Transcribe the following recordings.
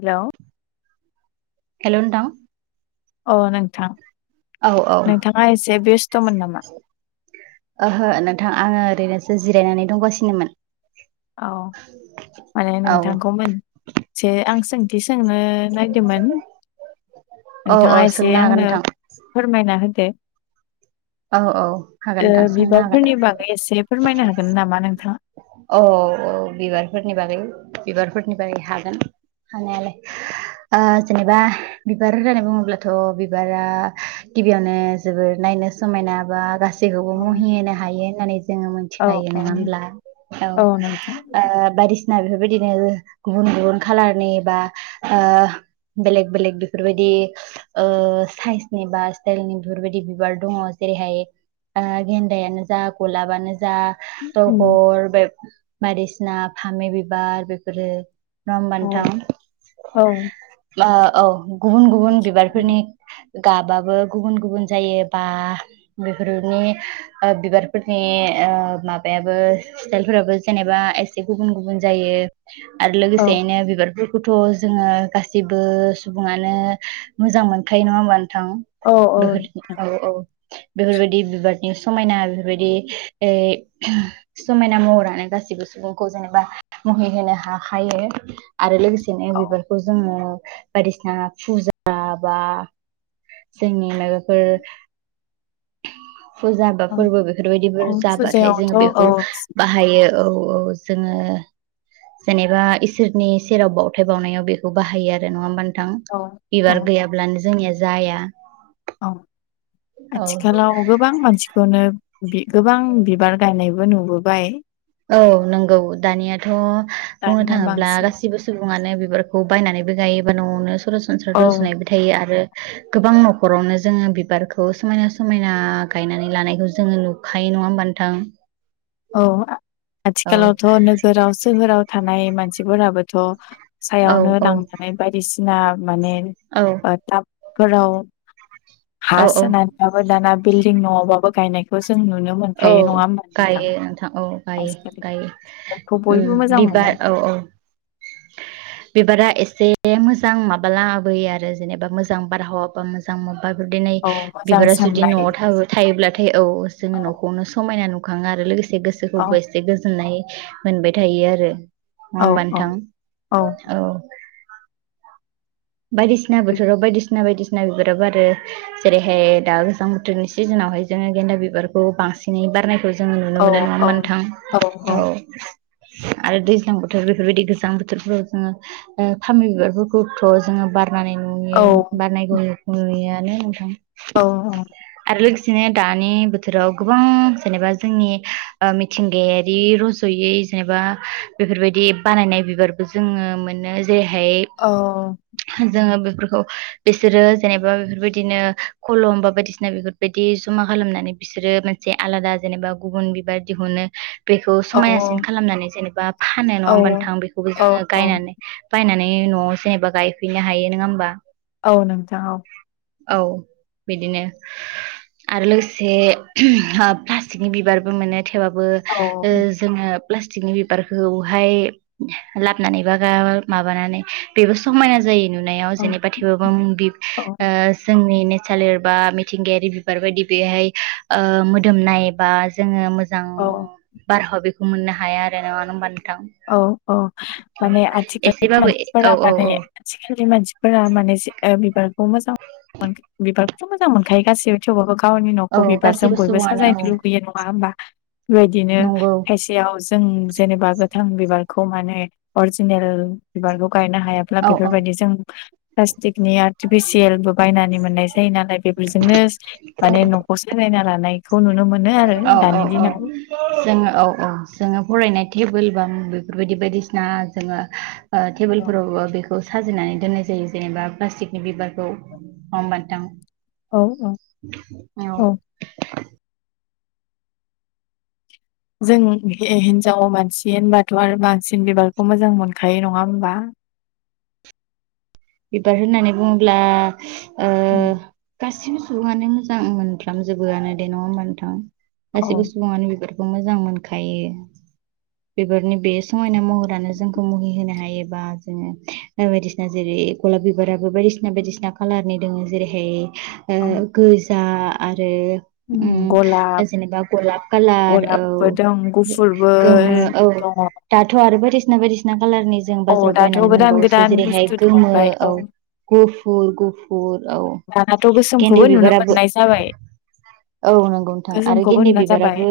हेल' hello नोंथां अ नोंथां औ औ नोंथाङा एसे बेस्थ'मोन नामा? ओहो नोंथां आङो ओरैनोसो जिरायनानै दंगासिनोमोन औ माने औ नोंथांखौ मोनसे आं सोंथि सों जोंनो नायदोंमोन औ औ नोंथाङा एसे सोंनो हागोन आंनो नोंथां फोरमायना होदों। बे औ औ हागोन नोंथां ओ सोंनो हागोन बिबारफोरनि बागै एसे फोरमायनो हागोन नामा नोंथाङा? औ औ बिबारफोरनि बागै बिबारफोरनि बागै हागोन हानायालाय जेनेबा बिबार होननानै बुङोब्लाथ' बिबारा गिबियावनो जोबोर नायनो नो समायना बा गासैखौबो औ मुहि होनो हायो होननानै जोङो औ मिथिखायो औ नङा होमब्ला? औ ओ बा यदिसिना बेफोरबायदिनो गुबुन गुबुन खालारनि बा ओ बेलेग बेलेक बेफोरबायदि ओ साइसनि बा स्टाइलनि बेफोरबायदि बिबार दङ। जेरैहाय ओ गेन्दायानो जा गलाबानो जा [unintelligible] खर बे बायदिसिना फामि बिबार बेफोरो नङा होमबा औ नोंथां? औ औ, गुबुन गुबुन बिबारफोरनि गाबाबो गुबुन गुबुन जायो बा बेफोरनि ओ बिबारफोरनि ओ माबाया बो स्टाइल फोराबो जेनोबा एसे गुबुन गुबुन जायो आरो औ लोगोसेनो बिबारफोर खौथ' जोङो गासैबो सुबुङानो मोजां मोनखायो नङामोन होनबा थां औ बबेफोर औ औ औ। बेफोरबायदि बिबारनि समायना बेफोरबायदि ओ समायना महरानो गासैबो सुबुंखौ जेनोबा मुहि होनो हा हायो आरो लोगो सेनो बिबारखौ जोङो बायदिसिना फुजा बा जोंनि माबाफोर फुजा बा औ फोरबो बेफोरबायदिबो औ जाबाथाय फुजायावथ' जोङो औ औ बेखौ बाहायो। औ औ जोङो जेनोबा इसोरनि सेराव बावथाय बावनायाव बेखौ बाहायो आरो नङा होमबा नोंथां? औ बिबार गैयाब्लानो जोंनिया जाया। औ औ आथिखालाव गोबां मानसिखौनो बि गोबां बिबार गायनायबो नुबोबाय। औ नंगौ दानियाथ' बुंनो दानिया थाङोब्ला बांसिन गासिबो सुबुङानो बिबार खौ बायनानैबो गायोबा न'आवनो सरासनस्रा औ रजनायबो थायो आरो गोबां नखरावनो जोङो बिबारखौ समायना समायना गायनानै लानायखौ जोङो नुखायो नङा होमबा नोंथां? औ आं औ आथिखालावथ' नोगोराव सोहोराव थानाय मानसिफोराबोथ' औ सायावनो औ लांफानाय बायदिसिना माने औ ओ टाबफोराव हा औ औ सोनानैबाबो दाना बिल्डिं न'आव बाबो गायनायखौ जों नुनो औ मोनखायो नङा होमबा नोंथां? औ गायो आजिखालि गायो बेफोरखौ बयबो उम मोजां मोनो बिबार औ औ [inaudible] बिबारा एसे मोजां माबा लाबोयो आरो जेनोबा मोजां बारहावा बा मोजां मा बा बिदिनै औ मोजां बिबारा जुदि साननाय न'आव थाब थायोब्लाथाय औ औ जोङो नखौनो समायना नु खाङो आरो लोगोसे औ गोसोखौबो एसे गोजोननाय मोनबाय थायो आरो नङा औ होमबा औ नोथां? औ। बायदिसिना बोथोराव बायदिसिना बायदिसि ना बिबारा बारो जेरैहाय दा गोजां बोथोरनि सिजोनावहाय जोङो गेन्दा बिबारखौ बांसिनै बारनायखौ जोङो नुनो औ मोनो नङा होमबा नोंथां? औ आरो दैज्लां बोथोर बेफोरबायदि गोजां बोथोरफोराव जोङो ओ फामि बिबारफोरखौ थ' जोङो बारनानै नुयो बारनायखौ औ नुयो आनो नोंथां। औ औ। लोगोसेनो दानि बोथोराव गोबां जेनोबा जोंनि ओ मिथिंगायारि रज यो जेनोबा बेफोरबायदि बानायनाय बिबारबो जोङो मोनो जेरैहाय औ जोङो बेफोरखौ बिसोरो जेनोबा बेफोरबायदिनो खलम बा बायदिसिना बेफोरबायदि ज मा खालामनानै बिसोरो मोनसे आलादा जेनोबा गुबुन बिबार दिहुनो। बेखौ समायसिन खालामनानै जेनोबा फानो नङा औ होनबा नोंथां? बेखौबो औ जोङो औ गायनानै बायनानै न'आव जेनोबा गायफैननो हायो नङा होमबा? औ नोंथां औ। औ बिदिनो आरो लोगोसे ओप्लास्टिकनि बिबारबो मोनो औ थेबाबोओ जोङो प्लासटिकनि बिबारखौहाय लाबोनानै बा माबानानै बेबो समायना जायो नुनायाव औ जेनेबा थेवबाबो उम बि औ जोंनि सालिर बा मिथिंगायारि बिबार बायदि बेहाय मोदोमनाय बा जोङो मोजां औ बारहाव बेखौ मोननो हाया आरो नाङा होमबा नोंथां औ औ माने आथिखालनि एसेबाबो औ मानसिफोरा औ औ माने आथिखालनि मानसिफोरा माने बिबारखौ मोजां मोन बिबारखौथ मोजां मोनखायो गासैबो थेवबाबो गावनि औ नखौ बिबारजों गासिबो बयबो सुबुङानो औ साजायनो लुगैयो नङा होमबा बेबायदिनो नंगौ खायसेयाव जों जेनेबा गोथां बिबारखौ माने अरजिनेल बिबारखौ गायनो हायाब्ला औ औ बेफोर बादि जों प्लासटिकनि आरटिफिसियेल बो बायनानै मोननाय जायोनालाय बे बेजोंनो औ माने नखौ साजायना लानायखौ नुनो मोनो आरो औ औ दानि औ दिनाव जोङो औ औ जोङो फरायनाय टेबोल बाम बेफोरबायदि बायदिसिना जोङोओ टेबोलफोरावबो बे खौ साजायनानै दोननाय जायो जेनेबा प्लास्टिकनि बिबारखौ नङा ओमबा नोंथां औ औ औ जों हिनजाव मानसि होनबाथ' आरो बांसिन बिबारखौ मोजां मोनखायो नङा होमबा बिबार होनना बुङोब्ला उम गासैबो सुबुङानो मोजां मोनफ्रामजोबोआनो दे नङा होमबा नोंथां औ गासिबो सुबुङानो बिबार मोजां मोनखायो बेफोरनि बे समायना महरानो जोंखौ मुहि होनो हायो बा जोङो बायदिसिना जेरै गलाब बिबाराबो बायदिसिना बायदिसिना कलारनि दङो जेरैहाय औ ओह गो गलाब जेनेबा गलाब कालार औ गलाबबो दं गुफुरबो गोमो औ दङ दाथ' आरो बायदिसिना बायदिसिना कालारनि जों औ बाजाराव दाथ' बायनानै गोदान मोनबावोसो गोदान जेरैहाय बुस्थु गोमो दहरबाय औ गुफुर गो फुर दानाथ' औ गोसोमखौबो गेन्दे नुनो बिबाराबो मोननाय जाबाय औ नंगौ नोंथां आरो गोसोमखौबो गेन्दे नुनाय जाबाय बिबाराबो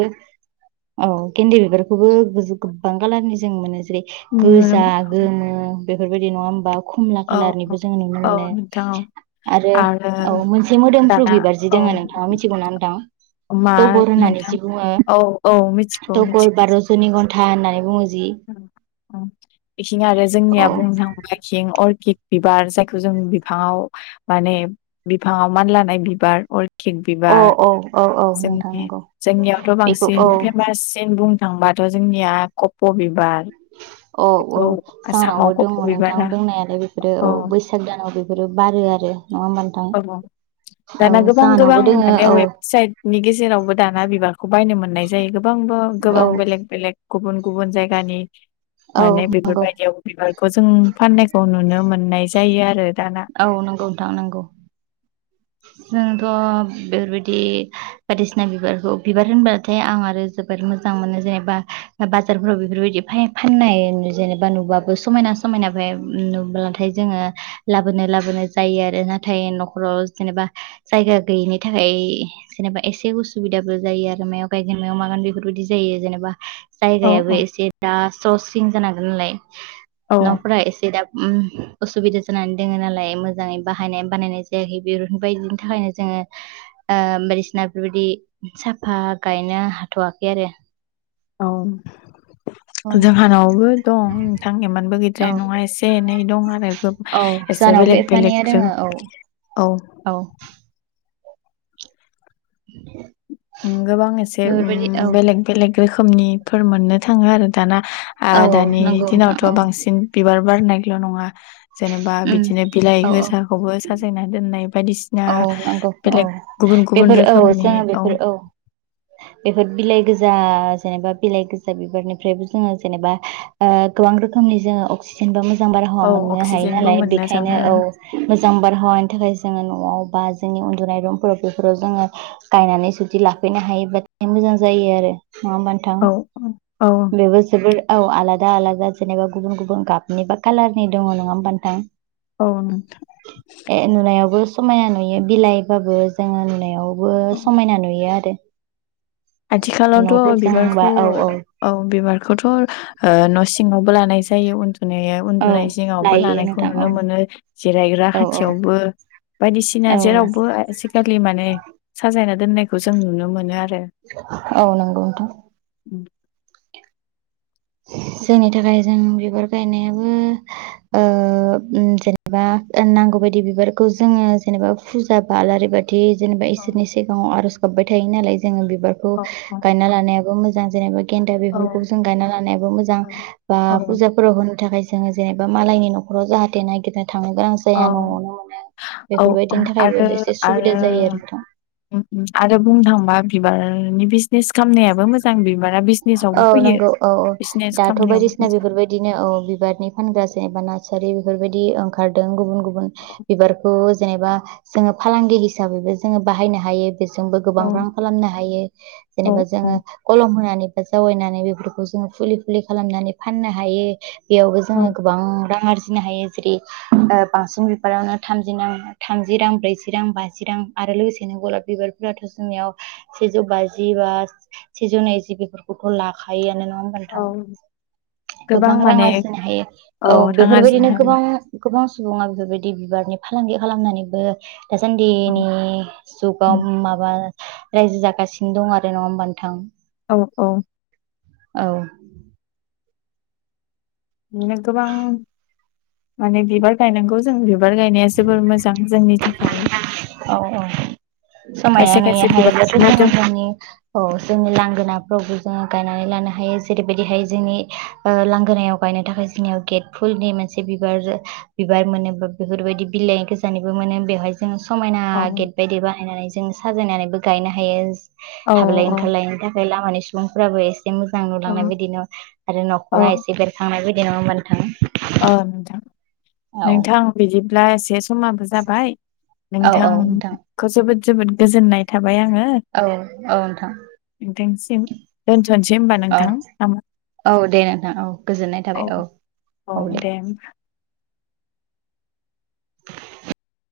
औ गेन्दे बिबारखौबो गो गोबां खालारनि जों मोनो जेरै उम, नुनो गोजा मोन गोमो बेफोरबायदि नङा होमबा खमला औ औ खालारनिबो जोङो नुनो औ मोनो नोंथां औ आरो औ मोनसे मोदोमफ्रु दाना बिबारजि औ दोङो नोंथाङा मिथिगौना मा तगर होननानै नोंथां जि बुङो औ औ मिथिगौ तगर मिथिगौ बा रजनि गन्था होननानै बुङो जि बेथिं आरो औ जोंनिया बुंनो थाङोबा खिं अर्किड बिबार जायखौ जों बिफाङाव माने बिफाङाव मान लानाय बिबार अर अ अ औ औ नोंथां जोंनि नंगौ जोंनियावथ' बेखौ बांसिन औ फेमाससिन बुंनो थांबाथ' जोंनिया कप' बिब बार औ औ जाहानावबो दङ नोंथां बिबारा दंनायालाय बेफोरो औ बैसाग दानाव बेफोरो बारो आरो नङा होमबा नोंथां औ औ दाना गोबां गोबां जाहानावबो दोङो माने औ वेबसाइटनि बेनि गेजेरावबो दाना बिबारखौ बायनो मोननाय जायो गोबांबो औ गोबां बेलेग बेलेग गुबुन गुबुन जायगानि औ माने नंगौ बेफोरबायदियाव बिबारखौ जों फाननाय खौ नुनो मोननाय जायो आरो दाना औ नंगौ नोंथां नंगौ जोंथ' बेफोरबायदि बायदिसिना बिबारखौ बिबार होनबाथाय आं आरो जोबोर मोजां मोनो जे बा बाजारफोराव बेफोरबायदि फानाय जेबा नुबो समायना समायना ओमफ्राय नुब्लाथाय जोङो लाबोनो लाबोनो जायो आरो नाथाय न'खराव जेनेबा जायगा गैयिनि थाखाय जेनेबा एसे उसुबिदाबो जायो आरो मायाव गायगोन मायाव मागोन बेफोरबायदि जायो जेनेबा औ जायगायाबो औ एसे दा स्र' सिं जानांगोन नालाय औ न'फोरा एसे दा ओम असुबिदा जानानै दंङो नालाय मोजाङै बाहायनाय बानायनाय जायाखै। बिर बायदिनि थाखायनो जोङो ओ बायदिसिना बेफोरबायदि साफा गायनो हाथ'वाखै आरो। औ। औ जोंहानावबो दं नोंथां एमानबो गैद्राय औ नंङा एसे एनै दं आरो गोब औ जानावबो एफानैया दंङो औ औ [inaudible] उम गोबां एसे बेफोरबायदि औ उम बेलेग बेलेग रोखोमनिफोर मोननो थांङो आरो दाना आ औ औ दानि नंगौ नोंथां दिनावथ' औ बांसिन बिबार बारनायल' नंङा जेनेबा उम बिदिनो बिलाइ औ औ गोजाखौबो साजायना दोननाय। बायदिसिना औ नंगौ औ बेलेग गुबुन गुबुन बेफोर औ रोखोमनि जोङो औ। बेफोर [inaudible] बेफोर बिलाइ गोजा जेनेबा बिलाइ गोजा बिबारनिफ्रायबो जोंङो जेनेबा ओ गोबां रोखो मनि जोंङो अस्किजेनबा मो जां बारहावा औ मोननो हायो अक्सिजेनबो नालाय मोननो बेखायनो थाङो औ मोजां बारहावानि थाखाय जोङो न'आव बा जोंनि उन्दुनाय रुमफोराव बेफोराव जोङो गायनानै जुदि लाफैनो हायोबाथाय मोजां जायो। बिदि आरो नङा होनबा नोंथां? औ औ बेबो जोबोर औ आलादा आलादा जेनेबा गुबुन गुबुन गाबनि बा कालारनि दंङ नंङा होमबा नोंथां? औ नोंथां। ए नुनायावबो समायना नुयो बिलाइबाबो जोङो नुनायावबो नोंथां। समायना नुयो आरो। आथिखालावथ' न'फोरजोंबा बिबारखौ औ औ। बिबारखौथ' ओ न' सिङावबो लानाय जायो उन दुनायाव औ उन्दुनाय जिङावबो लायो लानायखौ नोंथां औ नुनो मोनो जिरायग्रा औ खाथियावबो। बायदिसिना औ जेरावबो आजिखालि माने साजायना दोननायखौ जों नुनो मोनो आरो। औ नंगौथ'। उम। [inaudible] जोंनि थाखाय जों बिबार गायनायाबो ओ उम जेनेबा नांगौ बे बायदि बिबारखौ जोङो जेनेबा फुजा बा आलारि बा थि जेनेबा इसोरनि सिगाङाव आर'ज गाबबाय थायो नालाय जोङो बिबारखौ औ औ गायना लानायाबो मो जां जेनेबा गेन्दा औ बेफोरखौ जों गायना लानायाबो मोजां बा औ फुजाफोराव होनो थाखाय जोङो जेनेबा मालायनि न'खराव जाहाथे नागिरनो थांनो गोनां औ जाया न'आवनो औ औ बेफोरबायदिनि थाखायबो आरो एसे आरो सुबिदा जायो आरो नोंथां। उम उम आरो बुंनो थांबा बिबारनि बिजनेस खामनायाबो मोजां बिबारा बिज औ नंगौ औ औ दाथ' खालामनायावबो बायदिसिना मोजां बेफोरबायदिनो औ बिबारनि फानग्रा एबा नार्सारि बेफोरबायदि ओंखारदों गुबुन गुबुन बिबारखौ जेनेबा जोङो फालांगि हिसाबैबो जोङो बाहायनो हायो। बेजोंबो औ गोबां रां खालामनो हायो औ जेनेबा जोङो औ कलम होनानै जावायनानै बेफोरखौ जोङो फुलि फुलि खालामनानै फाननो हायो। बेयावबो औ जोङो गोबां रां आरजि नो हायो जेरै ओ बांसिन बिबारावनो थामजि नां थामजि रां ब्रैजि रां बाजि रां आ रो लोगोसेनो गलाब बिबारफोराथ' जोंनियाव सेजौ बाजि बा सेजौ नैजि बेफोर खौथ' लाखायो आनो नंङा होनबा औ नोंथां? गोबां रां आरजिनो हायो औ रां आरजिनो बेफोरबायदिनो हायो गोबां गोबां सुबुंङा बेफोरबायदि बिबारनि फालांगि खालामनानैबो दासान्दिनि औ जुगाव माबा रायजो जागासिनो दं आरो नङा होमबा नोंथां औ औ औ बिदिनो गोबां माने बिबार गायनांगौ जों बे बिबार गायनाया जोबोर मोजां जोंनि थाखाय औ औ समायना खायसे नुयो खायसे हायोब्लाथ बिबारनि जों मोदोम जोंनि औ जोंनि लांगोना फ्रावबो जोङो गायनानै लानो हायो जेरैबायदिहाय जोंनि ओ लांगोनायाव गायनो थाखाय जोंनियाव गेटफोर नि मोनसे बिबार बिबार मोनो बेफोरबायदि बिलाइ गोजानिबो मोनो बेवहाय जों समायना औ गेट बायदि नायनानै जों साजायनानैबो गायनो हायो औ हाबलाय ओंखारलायनायनि थाखाय लामानि सुबुंफोराबो एसे मोजां औ नुलांनाय बायदि नो आरो औ न'खरा एसे बेरखांनाय बायदि नङा होनबा नोंथां औ नोंथां औ नोंथां बिदिब्ला एसे समाबो जाबाय औ औ नोंथां नोंथांखौ जोबोद जोबोद गोजोननाय थाबा औ औ नोंथां नोंथांसिम दोनथ'नोसै होनबा औ नोंथां नामा? औ दे नोंथां औ गोजोननाय थाबाय औ औ दे होमबा